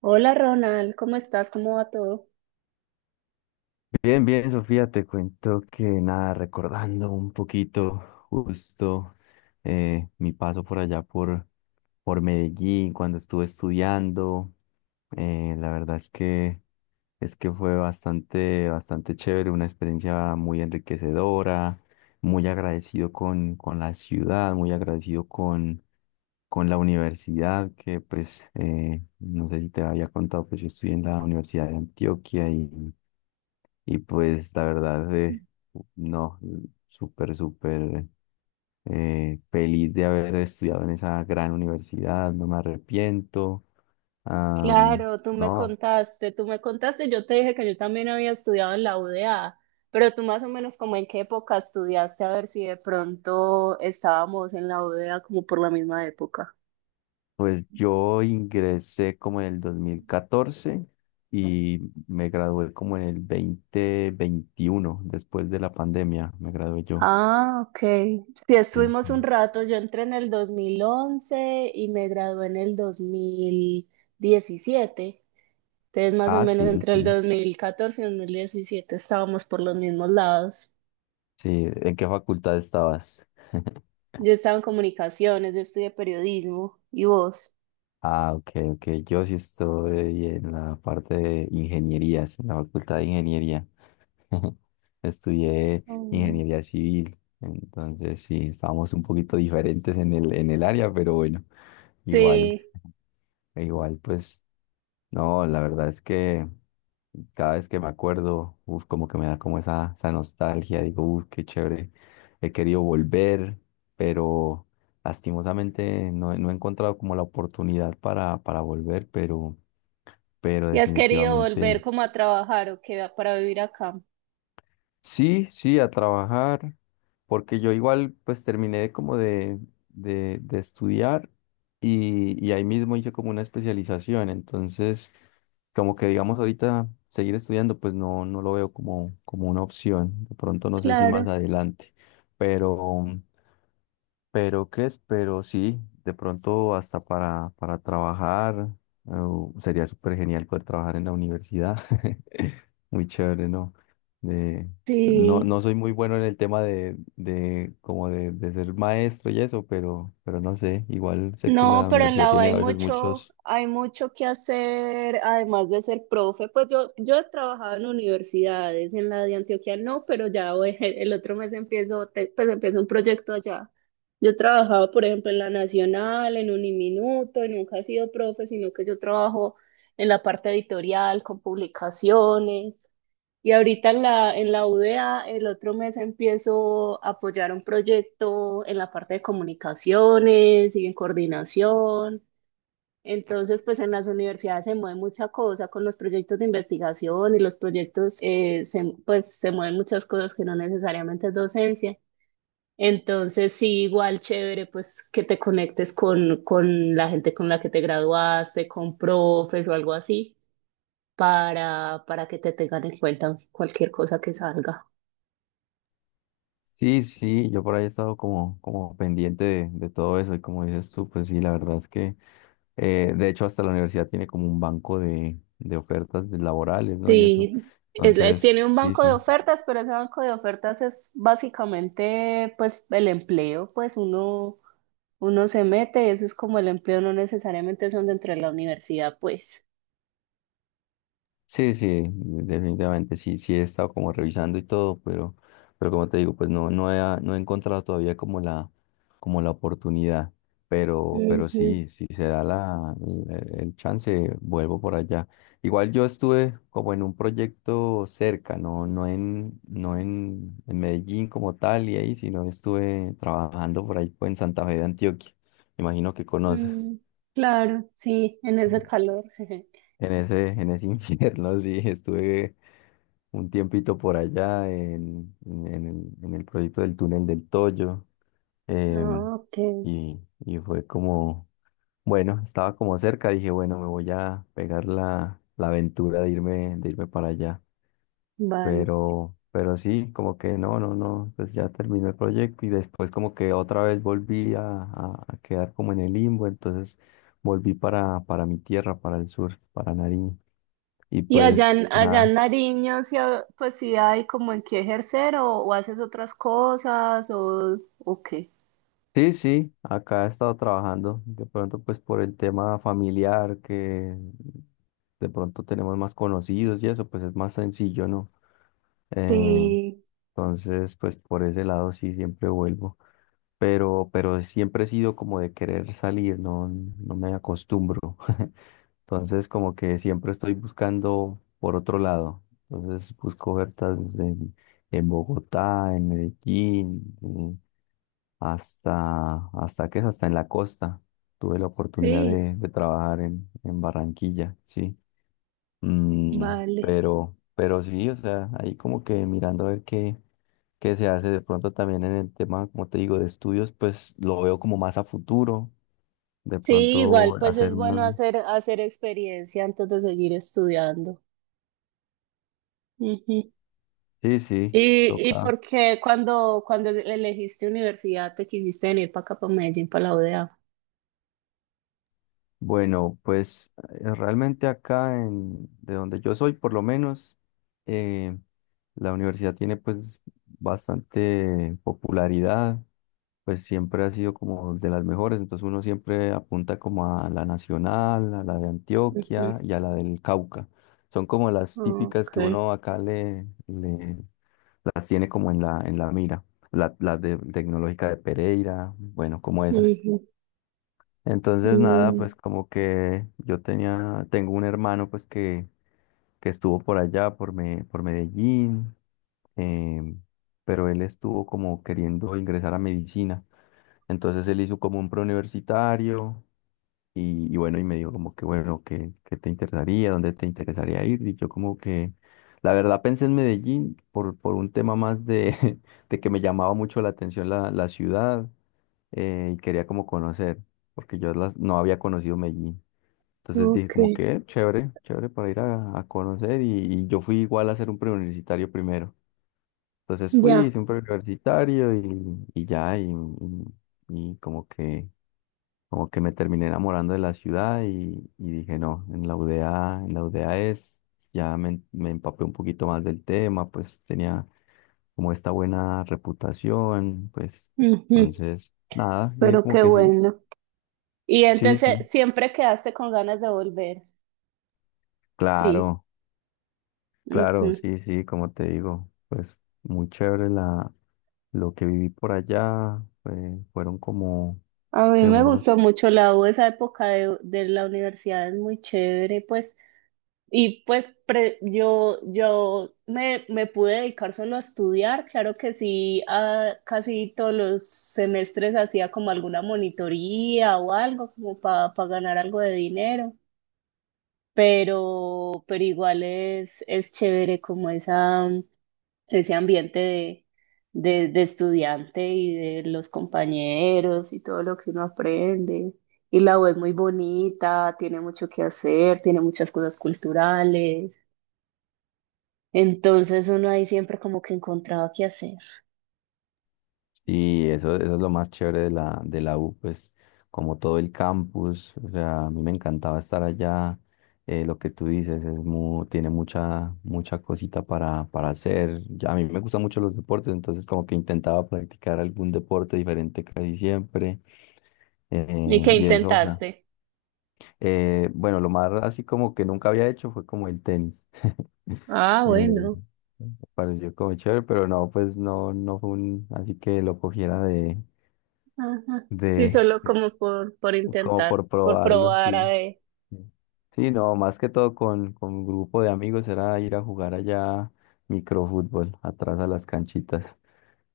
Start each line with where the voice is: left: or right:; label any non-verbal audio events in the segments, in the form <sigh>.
right: Hola Ronald, ¿cómo estás? ¿Cómo va todo?
left: Bien, bien, Sofía, te cuento que nada, recordando un poquito justo mi paso por allá por Medellín cuando estuve estudiando. La verdad es que fue bastante, bastante chévere, una experiencia muy enriquecedora, muy agradecido con la ciudad, muy agradecido con la universidad, que pues no sé si te había contado. Pues yo estudié en la Universidad de Antioquia, y pues la verdad, no, súper, súper feliz de haber estudiado en esa gran universidad, no me arrepiento. Ah,
right: Claro, tú me
left: no,
right: contaste, tú me contaste, yo te dije que yo también había estudiado en la UDA, pero tú más o menos como en qué época estudiaste, a ver si de pronto estábamos en la UDA como por la misma época.
left: pues yo ingresé como en el 2014 y me gradué como en el 2021 después de la pandemia, me gradué yo.
right: Ah, ok. Sí,
left: Es-
right: estuvimos un rato, yo entré en el 2011 y me gradué en el 2017, entonces más o
left: Ah,
right: menos
left: sí,
right: entre el
left: sí,
right: 2014 y 2017 estábamos por los mismos lados.
left: sí. ¿En qué facultad estabas? <laughs>
right: Yo estaba en comunicaciones, yo estudié periodismo y vos.
left: Ah, ok, ok. Yo sí estoy en la parte de ingenierías, en la facultad de ingeniería. <laughs> Estudié
right: Mm.
left: ingeniería civil, entonces sí, estábamos un poquito diferentes en el área, pero bueno, igual,
right: Sí.
left: igual, pues, no, la verdad es que cada vez que me acuerdo, uf, como que me da como esa nostalgia, digo, uf, qué chévere. He querido volver, pero lastimosamente no, he no he encontrado como la oportunidad para volver, pero
right: ¿Y has querido volver
left: definitivamente...
right: como a trabajar o qué para vivir acá?
left: Sí, sí, a trabajar, porque yo igual pues terminé como de estudiar y ahí mismo hice como una especialización. Entonces, como que digamos ahorita seguir estudiando pues no lo veo como una opción, de pronto no sé si más
right: Claro.
left: adelante, pero... Pero qué es, pero sí, de pronto hasta para trabajar. eh, Sería súper genial poder trabajar en la universidad. <laughs> Muy chévere, ¿no? De- no,
right: Sí.
left: no soy muy bueno en el tema de como de ser maestro y eso, pero no sé, igual sé que
right: No,
left: la
right: pero en
left: universidad
right: la U
left: tiene a veces muchos...
right: hay mucho que hacer, además de ser profe. Pues yo he trabajado en universidades, en la de Antioquia no, pero ya voy- el otro mes empiezo, te- pues empiezo un proyecto allá. Yo he trabajado, por ejemplo, en la Nacional, en Uniminuto, y nunca he sido profe, sino que yo trabajo en la parte editorial, con publicaciones. Y ahorita en la UDEA el otro mes empiezo a apoyar un proyecto en la parte de comunicaciones y en coordinación. Entonces, pues en las universidades se mueve mucha cosa con los proyectos de investigación y los proyectos, se- pues se mueven muchas cosas que no necesariamente es docencia. Entonces, sí, igual chévere, pues que te conectes con la gente con la que te graduaste, con profes o algo así, para que te tengan en cuenta cualquier cosa que salga.
left: Sí, sí, yo por ahí he estado como pendiente de todo eso, y como dices tú, pues sí, la verdad es que... de hecho, hasta la universidad tiene como un banco de ofertas de laborales, ¿no? Y eso.
right: Sí, es la-
left: Entonces,
right: tiene un
left: sí,
right: banco de
left: sí.
right: ofertas, pero ese banco de ofertas es básicamente pues el empleo, pues uno se mete eso es como el empleo, no necesariamente son dentro de la universidad, pues.
left: Sí, sí, definitivamente sí, sí he estado como revisando y todo, pero como te digo, pues no, no he encontrado todavía como la oportunidad, pero
right: Ujú.
left: sí, si se da el chance, vuelvo por allá. Igual yo estuve como en un proyecto cerca, no en Medellín como tal y ahí, sino estuve trabajando por ahí pues, en Santa Fe de Antioquia. Imagino que conoces.
right: Mm, claro, sí, en ese calor. <laughs>
left: En ese infierno, <laughs> sí, estuve un tiempito por allá en el proyecto del túnel del Toyo.
right: Ah,
left: em,
right: ok,
left: y, y fue como, bueno, estaba como cerca, dije, bueno, me voy a pegar la aventura de irme para allá.
right: vale.
left: Pero sí, como que no, no, no, pues ya terminó el proyecto, y después como que otra vez volví a quedar como en el limbo. Entonces volví para mi tierra, para el sur, para Nariño. Y
right: ¿Y allá
left: pues
right: en, allá
left: nada.
right: en Nariño, sí, ha- pues sí hay como en qué ejercer o haces otras cosas o qué?
left: Sí, sí, acá he estado trabajando, de pronto pues por el tema familiar, que de pronto tenemos más conocidos y eso, pues es más sencillo, ¿no? Eh,
right: Sí,
left: entonces, pues por ese lado sí siempre vuelvo, pero siempre he sido como de querer salir, no, no me acostumbro. <laughs> Entonces, como que siempre estoy buscando por otro lado. Entonces, busco ofertas en Bogotá, en Medellín, hasta que es hasta en la costa. Tuve la oportunidad
right: sí,
left: de trabajar en Barranquilla, sí. Mm,
right: vale.
left: pero, pero sí, o sea, ahí como que mirando a ver qué se hace de pronto también en el tema, como te digo, de estudios, pues lo veo como más a futuro. De
right: Sí, igual
left: pronto
right: pues es
left: hacer
right: bueno
left: una...
right: hacer, hacer experiencia antes de seguir estudiando. Ujú.
left: Sí, sí,
right: Y
left: toca.
right: por qué cuando elegiste universidad te quisiste venir para acá, para Medellín, para la UdeA?
left: Bueno, pues realmente acá de donde yo soy, por lo menos, eh, la universidad tiene pues bastante popularidad, pues siempre ha sido como de las mejores, entonces uno siempre apunta como a la nacional, a la de Antioquia
right: Ujú.
left: y a la del Cauca. Son como las típicas que
right: Okay.
left: uno acá las tiene como en la mira, la de tecnológica de Pereira, bueno, como esas.
right: Ujú.
left: Entonces, nada,
right: Mm,
left: pues como que yo tenía, tengo un hermano pues que estuvo por allá, por Medellín. em, pero él estuvo como queriendo ingresar a medicina. Entonces él hizo como un preuniversitario y bueno, y me dijo como que bueno, que te interesaría, dónde te interesaría ir. Y yo como que, la verdad pensé en Medellín por un tema más de, <laughs> de que me llamaba mucho la atención la ciudad, y quería como conocer, porque yo no había conocido Medellín. Entonces dije
right: ok,
left: como que chévere, chévere para ir a conocer y yo fui igual a hacer un preuniversitario primero. Entonces fui,
right: ya.
left: hice un preuniversitario y ya, y como que, me terminé enamorando de la ciudad, y dije no, en la UDA es, ya me empapé un poquito más del tema, pues tenía como esta buena reputación, pues
right: Ujú.
left: entonces nada, dije
right: Pero
left: como
right: qué
left: que sí,
right: bueno. Y
left: sí, sí,
right: entonces siempre quedaste con ganas de volver. Sí.
left: claro.
right: Ujú.
left: Claro, sí, sí, como te digo, pues muy chévere lo que viví por allá, fueron como
right: A mí
left: que
right: me gustó
left: unos...
right: mucho la U, esa época de la universidad es muy chévere, pues y pues pre- yo me pude dedicar solo a estudiar, claro que sí, a- casi todos los semestres hacía como alguna monitoría o algo como para ganar algo de dinero, pero igual es chévere como esa, ese ambiente de estudiante y de los compañeros y todo lo que uno aprende. Y la U es muy bonita, tiene mucho que hacer, tiene muchas cosas culturales. Entonces uno ahí siempre como que encontraba qué hacer.
left: Y eso es lo más chévere de la U, pues como todo el campus, o sea, a mí me encantaba estar allá, lo que tú dices, es tiene mucha, mucha cosita para hacer, ya, a mí me gustan mucho los deportes, entonces como que intentaba practicar algún deporte diferente casi siempre,
right: ¿Y qué
left: y eso, o sea.
right: intentaste?
left: Bueno, lo más así como que nunca había hecho fue como el tenis.
right: Ah,
left: Eh,
right: bueno.
left: Pareció como chévere, pero no, pues no, no fue un, así que lo cogiera
right: Ajá. Sí,
left: de,
right: solo como por
left: como
right: intentar,
left: por
right: por
left: probarlo,
right: probar a
left: sí.
right: ver.
left: Sí, no, más que todo con un grupo de amigos era ir a jugar allá microfútbol, atrás a las canchitas.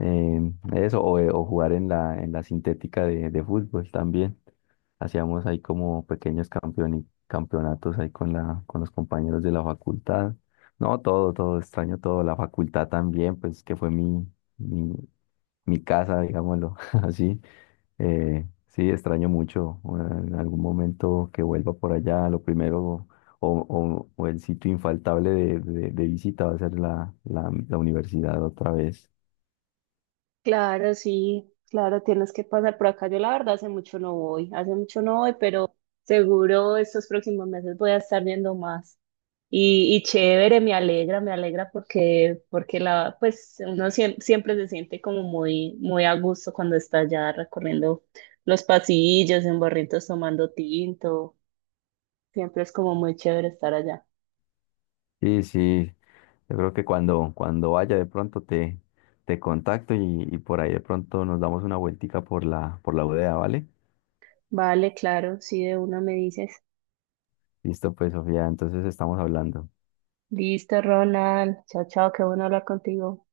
left: eh, Eso, o jugar en la sintética de fútbol también. Hacíamos ahí como pequeños campeonatos ahí con los compañeros de la facultad. No, todo, todo, extraño todo. La facultad también, pues que fue mi, mi, mi casa, digámoslo <laughs> así. Sí, extraño mucho. O En algún momento que vuelva por allá, lo primero o el sitio infaltable de visita va a ser la universidad otra vez.
right: Claro, sí, claro, tienes que pasar por acá. Yo la verdad hace mucho no voy, hace mucho no voy, pero seguro estos próximos meses voy a estar viendo más. Y chévere, me alegra porque, porque la, pues uno siem- siempre, se siente como muy, muy a gusto cuando está allá recorriendo los pasillos, en barritos tomando tinto. Siempre es como muy chévere estar allá.
left: Sí, sí, yo creo que cuando vaya de pronto te, contacto y por ahí de pronto nos damos una vueltica por la bodega, ¿vale?
right: Vale, claro, sí, de una me dices.
left: Listo, pues Sofía, entonces estamos hablando.
right: Listo, Ronald. Chao, chao, qué bueno hablar contigo.